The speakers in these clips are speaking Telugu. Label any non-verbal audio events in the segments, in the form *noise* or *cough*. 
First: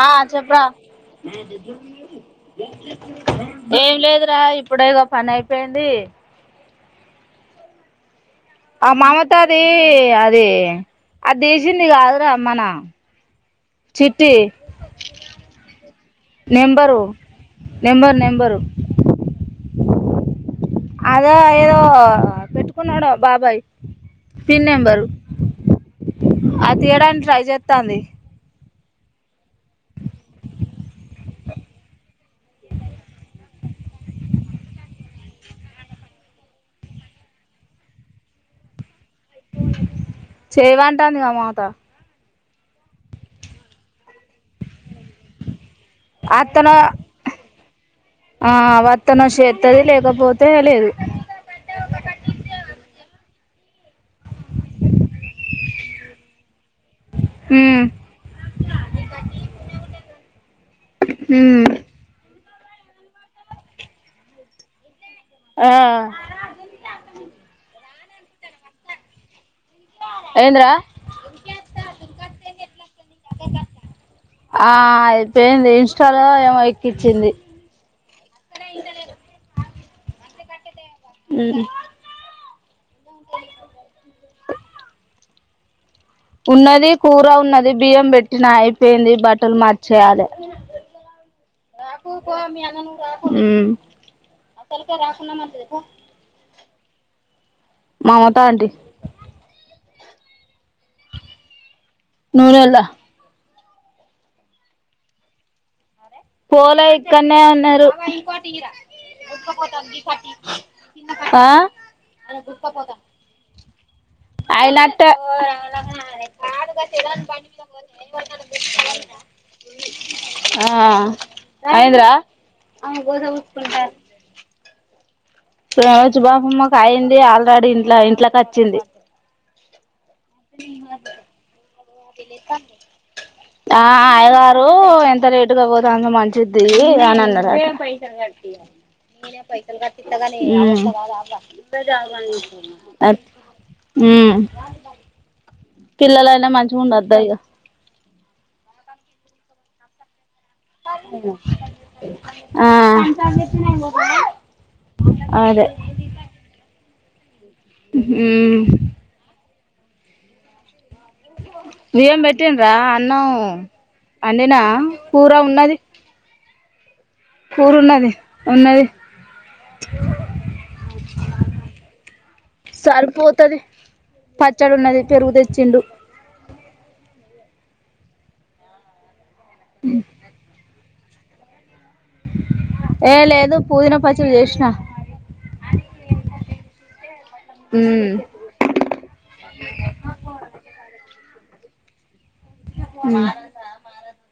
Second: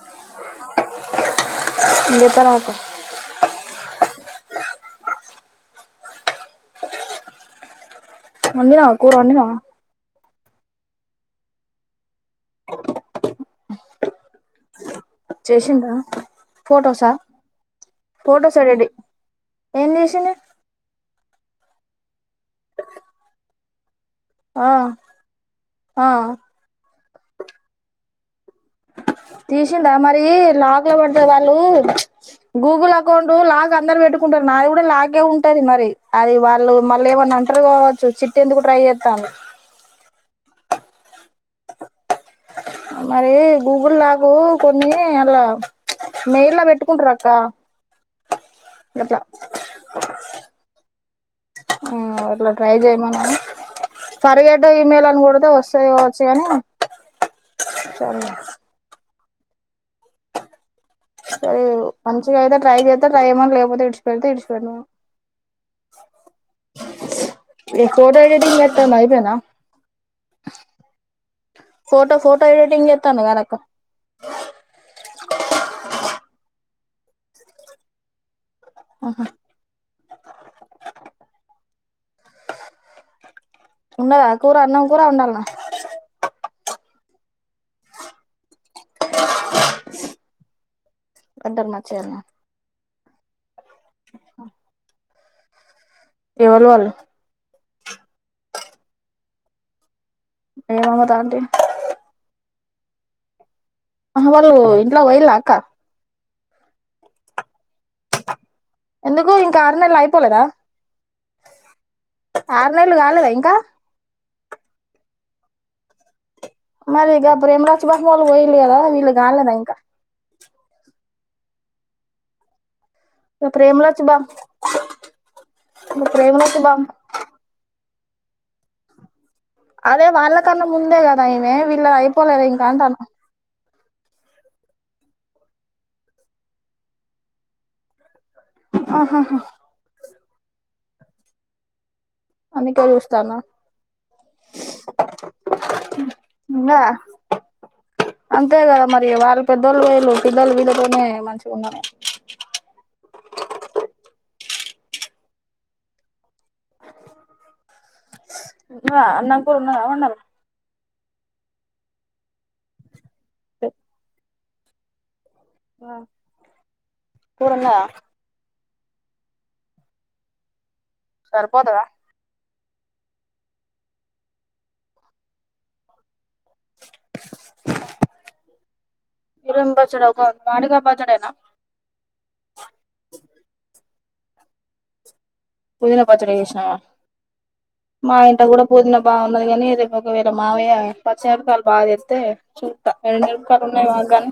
ఆ చెప్పరా నేను చెప్పాను అక్క ఏం లేదు ఇగ ఇప్పుడ ఇగో పని అయిపోయింది ఆ వండినావా కూర వండినావా మమతది అద్ అది అదిసింది కాదురా మన చిట్టి చేసిందా నెంబరు ఫొటోసా నెంబరు నెంబరు ఫొటోస్ ఎడిటింగ్ ఏంచేసింది అదో ఏదో పెట్టుకున్నాడో బాబాయ్ ఆ, పిన్నేంబరు ఆ. అది తియ్యడానికి ట్రై చేతాంది తీసిందా మరి లాక్ లో పడ్డ వాళ్ళు గూగుల్ అకౌంట్ లాక్ అందరు పెట్టుకుంటారు నాది కూడా లాకే ఉంటది మరి అది వాళ్ళు మళ్ళీ ఏమన్నా అంటారు కావచ్చు చిట్టి ఎందుకు ట్రై చే కాను చేయవంటాందగా మమత మరీ గూగుల్ లాకు కొన్ని హలా మెల్లా అత్తనో పెట్టుకుంట్రాక్క ఆ వత్తనో చేత్తది లేకపోతే లేదు ఫరిగెట్ ఈమెయిల్ అని కొడితే వస్తాయి కావచ్చు కాని ఉమ్ సరే ఉమ్ ఎవు మంచు ఇదైతే ట్రై చేస్తే ట్రై చేయమను లేకపోతే ఇడిచిపెడ్తే ఇడ్చిపెట్టమను ఆ ఈ ఫోటో ఎడిటింగ్ చేత్తంది అయిపాయినా ఏందిరా ఫోటో ఫోటో ఎడిటింగ్ చేత్తాంది కదా అక్క ఆ పెయింది ఇన్స్టా ఏమో ఎక్కిచ్చింది ఓహా హ్మ్ ఉండదా కూర అన్నం కూర వోండాల్న ఉన్నది కూర ఉన్నది బియ్యం పెట్టిన అయిపోయింది బట్టలు మాడ్చేయాలి ఇద్దరు మంచిగానే హ్మ్ కొన్న మ ఎవళు వాలు మమత ఆంటీ ఏ మమతా ఆంటీ నూనేల్ల అ వాలు ఇంట్లో పోయిల్ల అక్క పోలే ఇక్కనే ఉన్నారు ఎందుకు ఇంకా ఆరు నెలలు అయిపోలేదా ఆ ఆరు నెలలు కాలేదా ఇంకా అయినట్టే మరి ఇక ప్రీమరాజ్ బహ వాళ్ళు పోయిల్లు కదా వీళ్ళు కాలేదా ఇంకా ఆ అయింద్ర ప్రేమలాచ బా ప్రేమలాచ్చు బాపమ్మ అయింది ఆల్రెడీ ఇలా ఇంట్లోకి వచ్చింది అదే వాళ్ళ కన్నా ముందే కదా ఆయమె వీళ్ళ అయిపోలేద ఇంకాంటాన్న ఆ ఆయగారు ఎంత లేటుగా పోతే అంత మంచిది అని అన్నారట మీ పైసలు కటి గానీ అందుకే చూస్తానా కిల్లా లాైనా మంచించ హంద ఉన్నదా ర్ధా అంతే కదా మరి వాళ్ళ పెద్దోళ్ళు వేయళు ఆ అదే ఉమ్ నా అన్న ఊరున్న మీరేం పెట్టిండ్ర నౌ అడినా పఊరా ఉన్నది కూర కూరు ఉన్నదా ఉన్నది ఉన్నది సరిపోతదా సరిగిపోతుది పచ్చడి ఉన్నది పెరుగు తెచ్చిండు ఇరుబ చడవు ఒక మాడుగాపా సరేనా ఏ లేదు పుదిన పచ్చ యష్నా పుదిన పచ్చడి చేసినా ఉమ్ మా ఇంట కూడా పుదనా బాగా ఉన్నది కానీ రేపు ఒకవేర మావయ్య చెంకాల్ బాగా ఇతే చూత ఉమ్ ఎనరుకాలు ఉన్నాయి వాగానే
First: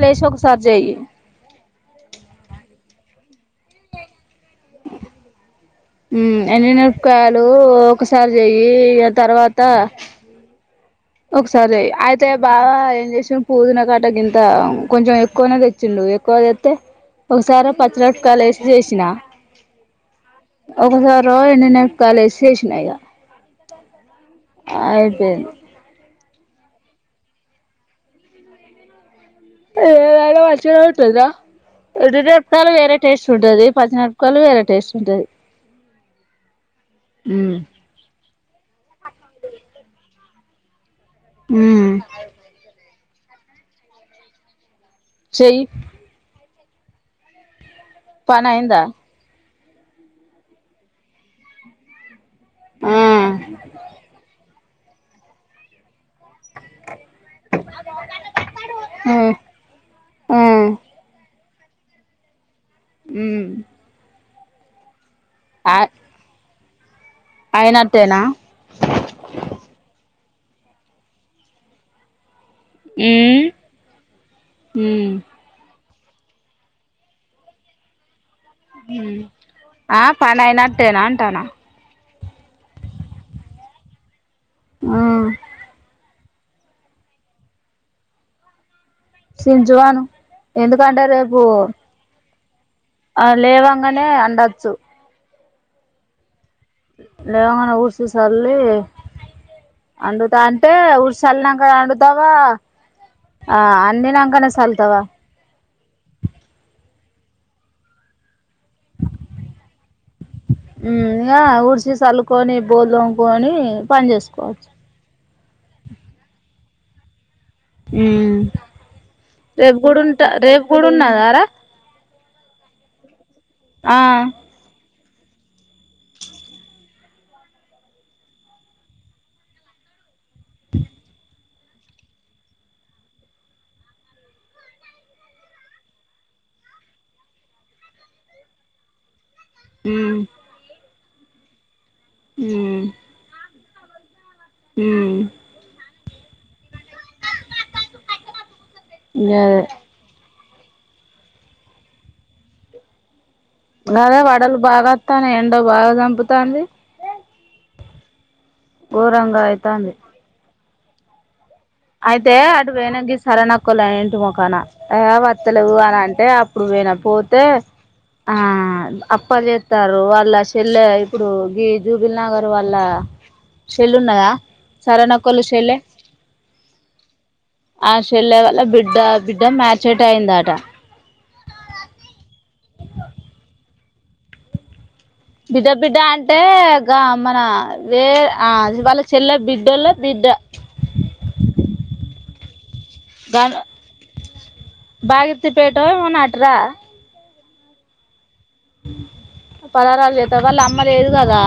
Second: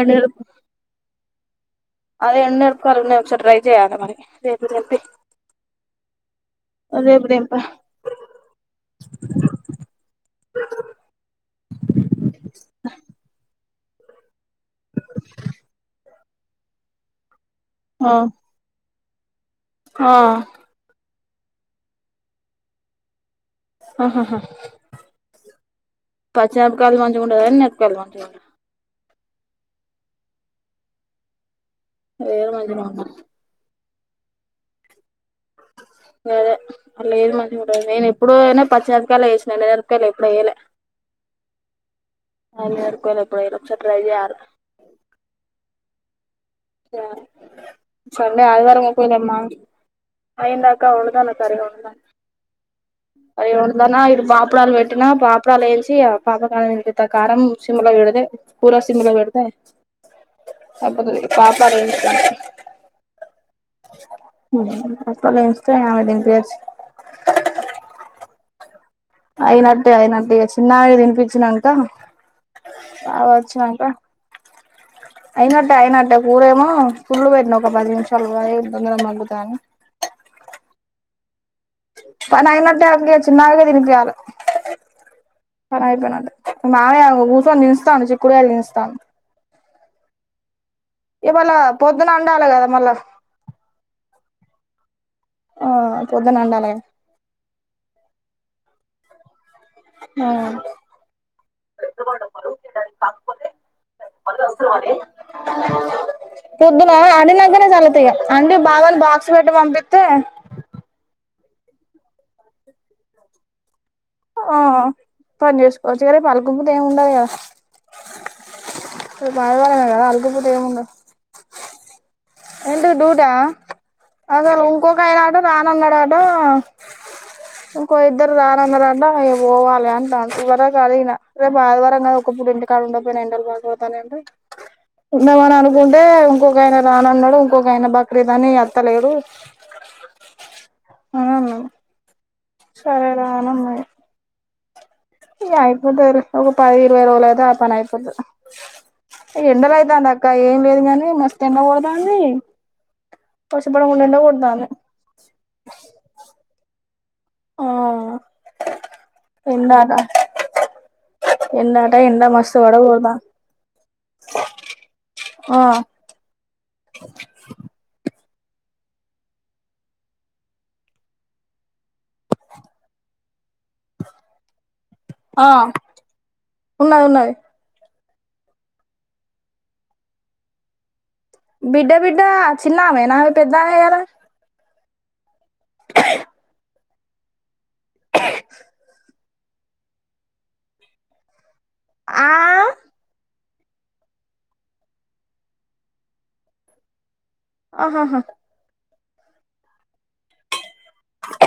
ఎ వేసి ఒకసారి చెయ్యి అది ఎన్నెడుపుకోాల ఎ నపు ట్రై చేయాలి మరి రేపు తెంపి ఎన్ని రేపు నరపయలు తెంపా ఒకసారి చెయ్యి తర్వాత ఒకసారి అయితే బాగా ఏం చేసాం పూదు నా కట్ కంది కొంచెం ఎక్కువనే తెచ్చిండు క్క ఎతే ఒకసారి పచ్చలొట్కాయలు వేసి చేసిన హా *unintelligible* కాల్ చేేషిన ఇగ అయిపో పచ్చిమెరపకాయలు మంచిగా ఉంటదా ఎనపకాయలు మంచిగా ఉంట అ రాలా వాచ్చిన ఉట్ంద వేరు ఒట్టిమేరపకాయలు మంచిగా వేరే ఉండవు టేస్ట్ ఉంటది పచ్చిమీరపకాయలు వేరే టేస్ట్ ఉంటుది లేదే అ లేదు మ ఉమ్ నేను ఎప్పుడు అయినా పచ్చిమిరపకాయలు వేసిన ఎండు మిరపకాయల్ ఎప్పుడూ వెయ్యలే ఊ *unintelligible* ఎపుడైనా *unintelligible* ట్రై చేయాలి చెయ్ రా సండే పని అయిందా ఆదివారం పొఇండ మ్మ అయ్యిందక్క వండుతానా కర్రీ వండుతానా ఆ అయి వండుతానా ఇటు బాపు అప్పడాలు పెట్టినా పాపడాలు వేయించి ఇగ ఆ పాతా కారం ఎందుకు ఎత్తావ్ కారం సిమ్ములో పెడితే కూర సిమ్ములో ఆ పెడితే ఆ అంత పాపడ్ ఎంచుతన్న మ్మ్ ఉ అత్తమ్మ వెయిస్తే ఆమెకు తినిపియ్యచ్చు అయినట్టేనా అయినట్టే అయినట్టే ఇగ చిన్నమకి తినిపించినాక అవు ఉమ్ వచ్చినంక ఉమ్ అయినట్టే అయినట్టే అంటే కురేమో ఫుల్ పెట్టిన ఒక పదినిముషాలు హ్ ఆ పనియనట్టేనా టన పని అయినట్టే అక్క చిన్నమకే తినిపియాలే ఆ పని అయిపోయిన్నట్టే మా మామయ్య కూసోని చించుతాండు చిక్కుడుగాయాలు చించుతాండూ *unintelligible* జువాన్ ఎందుకంటే రేపు ఉండాలా కదా మళ్ళా ఆ లేవంగ్గానే దచ్చు ఆ పొద్దున అండాల లేవంగానే ఊడ్చి సల్లీ ఆ అండుతాంటే ఉడ్చి చల్లీనాకే వండుతావా ఆ అండినాకనే చల్లుతావా ఆ అండినకనే చళ్లుతా అండి బావకు బాక్స్ పెట్టి పంపిత్ హ్ ఆ ఉడ్చి చళ్ళుకొని బోళ్ళు తోముకోని ఆ పని చేసుకోవచ్చురేపు అల్- గుముతే ఎమ్ ఉండదు గదా హ్మ్ రేపు ఆదివారమే కూడా కదా ఉంటా అలుకుపూత రేపు కూడా ఉన్నదారా ఎంటిది డూట ఆ అగో ఉంకో ఇంకాయనాటు రానన్నడాట ఇంకో ఇద్దరు రానన్నరాట ఇగపోవాలి అంటాండు ఇవరా దాక అలిగినా రేపు ఆదివారం కదా ఒకప్పుట ఇంటికాడ ఉండక పోయినా ఎండలు బాగ కోడతంనయింటే ఉన్దామ్ అని అనుకుంటే ఇంకొక ఆయన రానన్నాడు ఇంకోగాయన బక్రీద్ అని అత్తలేడు హ్మ్ అవును సరే రాన్ అన్నాయి ఉమ్ ఇగ అయిపోతది లే పది ఇవైరోలు అయితే అ పనయిపోతది గదే ఎండలయితంది అక్క ఏం లేదు గాని మస్త్ ఎండా కొడతాంది. వర్షపడకుండా ఎండ అదే వడలు కొడతాంది బాగా వత్తానయి ఎండ బాగా చంపుతాంది. ఆ ఘోరంగా అయితంది ఎండాట ఎండాట ఎండ అయితే మస్తు అటు వొయిన ఈ పడగొడతాంది సరవనక్కలు ఇంటి మొకాన ఏ ఆ వాత్తలేవు అని అంటే అప్పుడు పోయినా పోతే ఆ అప్పలు చెస్తారు వాళ్ళ చెెల్లె ఇప్పుడు గి జూబిల్ నగర్ వాళ్ళ షెల్లె ఉన్నదా సరనక్కొల ఆ షెల్లే ఉన్నది ఉన్నది ఆ చెల్లె వల్ల బిడ్డ బిడ్డ మ్యాచట్ డె అయింద అట బిడ్డ బిడ్డ చిన్నామేనా ఆమే పెద్దమే కదా బిడ్డ బిడ్డ అంటే గా మన వే ఆజి వాల చెల్ల బిడ్డోల బిడ్డ ఆ గ బాగితి పేటె ఏమోనో అట్రా ఆహాహా పలారు చేత్త వాళ్ళ మ్మ లేదు కాదా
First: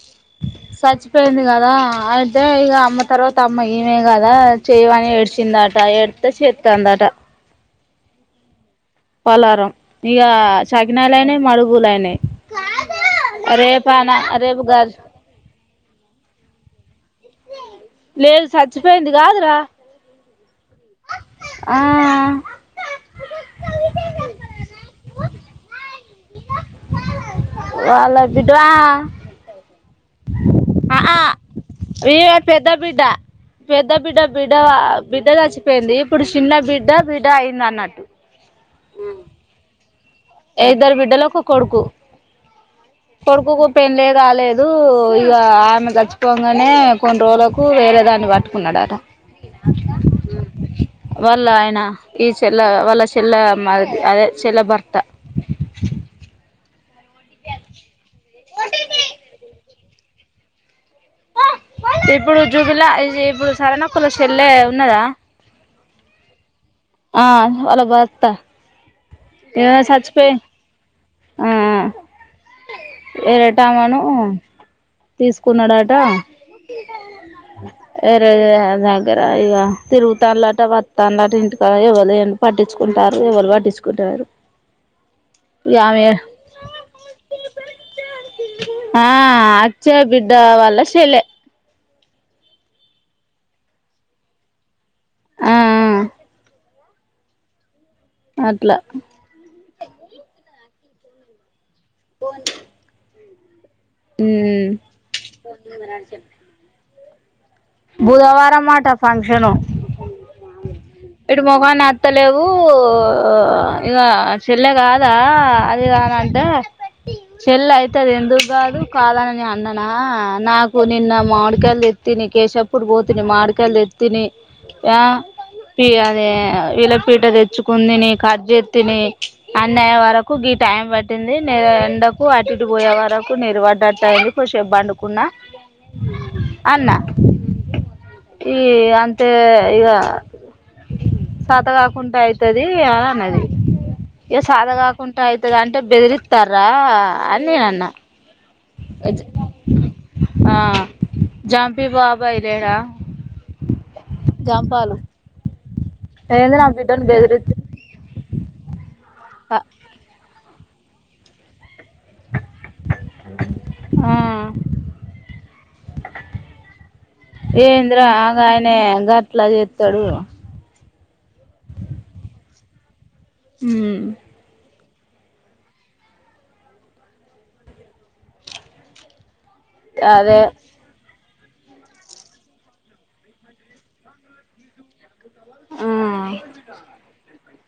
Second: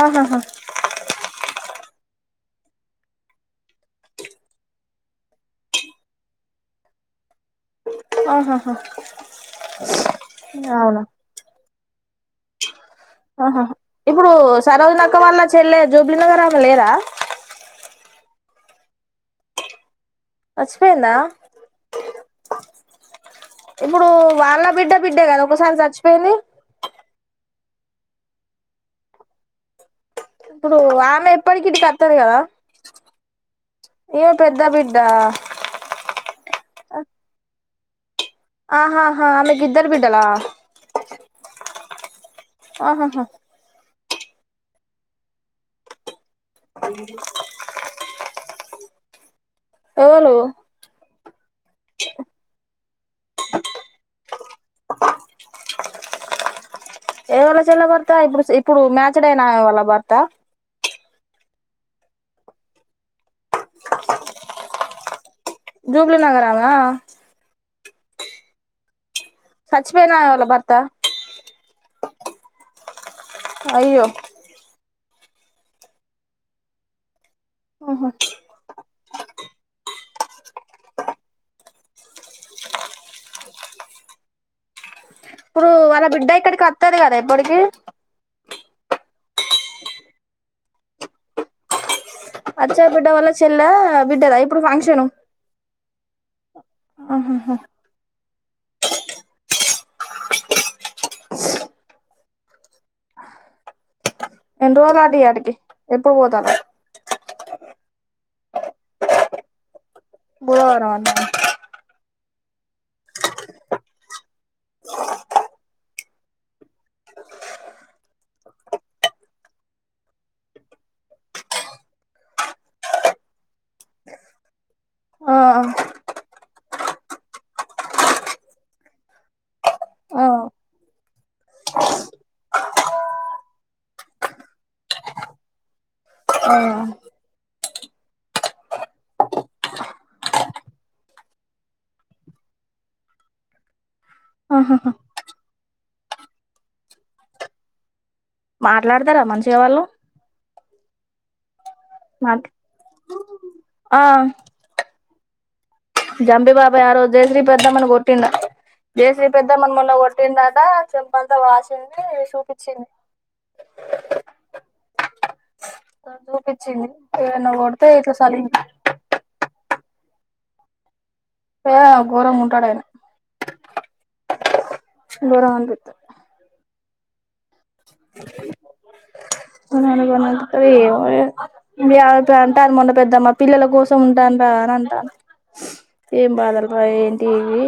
ఆహాహ చచ్చిపోయింది కదా అ అయితే ఇక అమ్మ తర్వాత అమ్మ ఈమె కదా చేయని ఏడ్చిందట ఏడితే చేస్తందట ఆహా పలారం ఇక అవునా చకినాలు అన్ని మడుగులుయినాయి ఆహా రేపాన ఇప్పుడు రేపు గజు సరోజనక్క వాళ్ళ చెల్లె జూబ్లీ నగర్ ఆమె లేరా లేదు చచ్చిపోయింది కాదురా చచ్చిపోయిందా ఆ ఇప్పుడు వాళ్ళ బిడ్డ బిడ్డే కదా ఒకసారి చచ్చు వాళ్ల బిడ్డ ఆ ఇప్పుడు ఆ ఆ ఆమె ఎప్పటికి ఇటికి వత్తది వి కదా పెద్ద బిడ్డ పెద్ద బిడ్డ ఈమె బిడ్డ పెద్ద వ బిడ్డ చచ్చిపోయింది ఇప్పుడు చిన్న బిడ్డ బిడ్డ అయింది అన్నట్ ఆహాహా ఆమెకి ఇద్దరు బిడ్ ఏద్దరు బిడ్డలో ఒక కొడుకు ఆహాహా కొడుకు కు పెండ్లి రాలేదు ఇక ఆమె గర్చిపో ఇంకనే కొన్ని రోజులకు వేర దాన్ని వాట్టుకున్నాడాటా ఆ ఎవలు వాళ్ళ ఆయన ఈ చెల వాళ్ళ చెల్ల మ అదే చెెల్ భర్త ఏవల చెల్లె భర్త ఇప్పుడు ఇప్పుడు మ్యాచ్ డే నా వళ్ళ భర్త ఇప్పుడు జూబిలా ఇప్పుడు సరన కుల చెెల్లే ఉన్నదా జుబ్లీ నగర్ ఆమె ఆ వాళ్ళ భర్త ఏ చచ్చిపోయిన ఆమె సచ్పోయి వాళ్ళ భర్త ఆ ఆ ఏరటా ఆమెను అయ్యో తీసుకున్నాడాట ఆహా రే రే అగాగు జర ఆగుర తిరుగుతానులలాట వతన్లాట ఇంటికాడా ఎవరు పట్టించుకుంటారు ఎవరు పట్టించుకుంటారు వాళ్ళ ఆమె బిడ్డ ఇక్కడికి వస్తాది కదా ఎప్పటికి ఆ చ్చ బిడ్డ వాల సెల్లే అచ్చ బిడ్డ వల్ల చెల్లె బిడ్డద ఇప్పుడు ఫంక్షన్ ఆ ఆ ఆహాహ అట్లా ఎన్ని రోజులు అట ఇయాటికి ఎప్పుడు పోతనవ్. బుధవారం అట ఫంక్షను బుధవారం అటన త్తలేవు ఇగ చెల్లె కాదా అది గాదాంటే చెల్లె అయితుది ఎందుకు కాదు కాదని నే అన్ననా నాకు నిన్న మామిడికాయలు తెత్తే నికేశబ్ అప్పుడు పోతుని మావిడికాయలు తెత్తిని ఆ పి అదే ఈలపీట తెచ్చుకుంది ని కట్ చేత్తిని అన్న అయ్యే ఆ వరకు గి టైం పట్టింది నేరన్ ఎండకు అటుటి పోయే వరకు నేరివడ్డట్ అయింది కొసబ్ పండుకున్నా ఆ అన్నా ఈ అంతే ఇగ సాతగాకుంట అయితది అని అన్నది ఇగ ఆహాహా సాతగాకుంట అయితది అంటే బెదిరిత్తన్ర అని నేను అన్నా మాట్లాడతారా మంచిగా వాళ్ళు జామ్ పి బాబాయి మాట్ లేడా జాంపాలు జంపిబాబయ్ ఆ రోజు జయశ్రీ బెదిరిత్ పెద్దమని కొట్టిండ్ జయశ్రీ ఆ పెద్దమను మెన్న కొట్టిండ ఆ చెంపంత వాసిన్ది చూపిత చ్చన్ ఆ నాకు చూపించింది ఏవన్న కొడితే ఇట్లా చలి తరువ ఏ ఘోరం ఉంటాడయన హ్మ్ గోరం అనిపితుంది కొంత మంది కొన్నది అదే ఉత్తగ పాయే ఇటే ఆగుత అంటే మొన్న పెద్దమ్మ పిల్లల కోసం ఉంటాన్న్ర అని అంటాంది. ఆ ఏం బాధలు బాయి ఏంటి ఇది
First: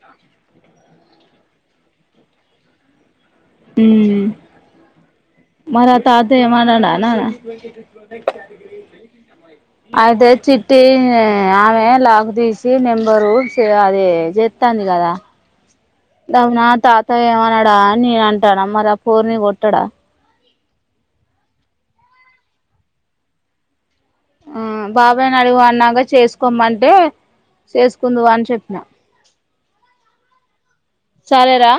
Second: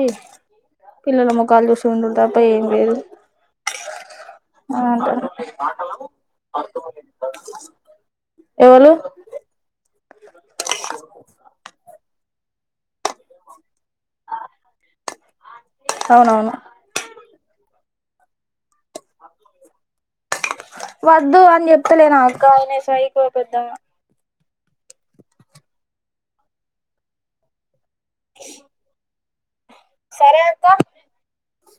పిల్లల మొకాలు చూసి ఉండుడు తప్ప ఏం లేదు హ్మ్ అని అంటాను మరా తాత ఏమ్ అనడా నానా ఎవలు అయితే చిట్టి ఆమె లాక్ తీసి నెంబరూ అదే చెత్తంది కదా అవునవును అవునా తాత ఏమనాడా అని నేన్ అంటన ఆ పోర్ని కొట్టడా వద్దు అని చెప్తలేనా అక్క ఆయన పెద్ద సైకో పెద్దా ఆ బాబాయిని అడుగు మన్నాక చేసుకోమంటే చేసుకుందువు అని చెప్పినా సరే అక్క సరేరా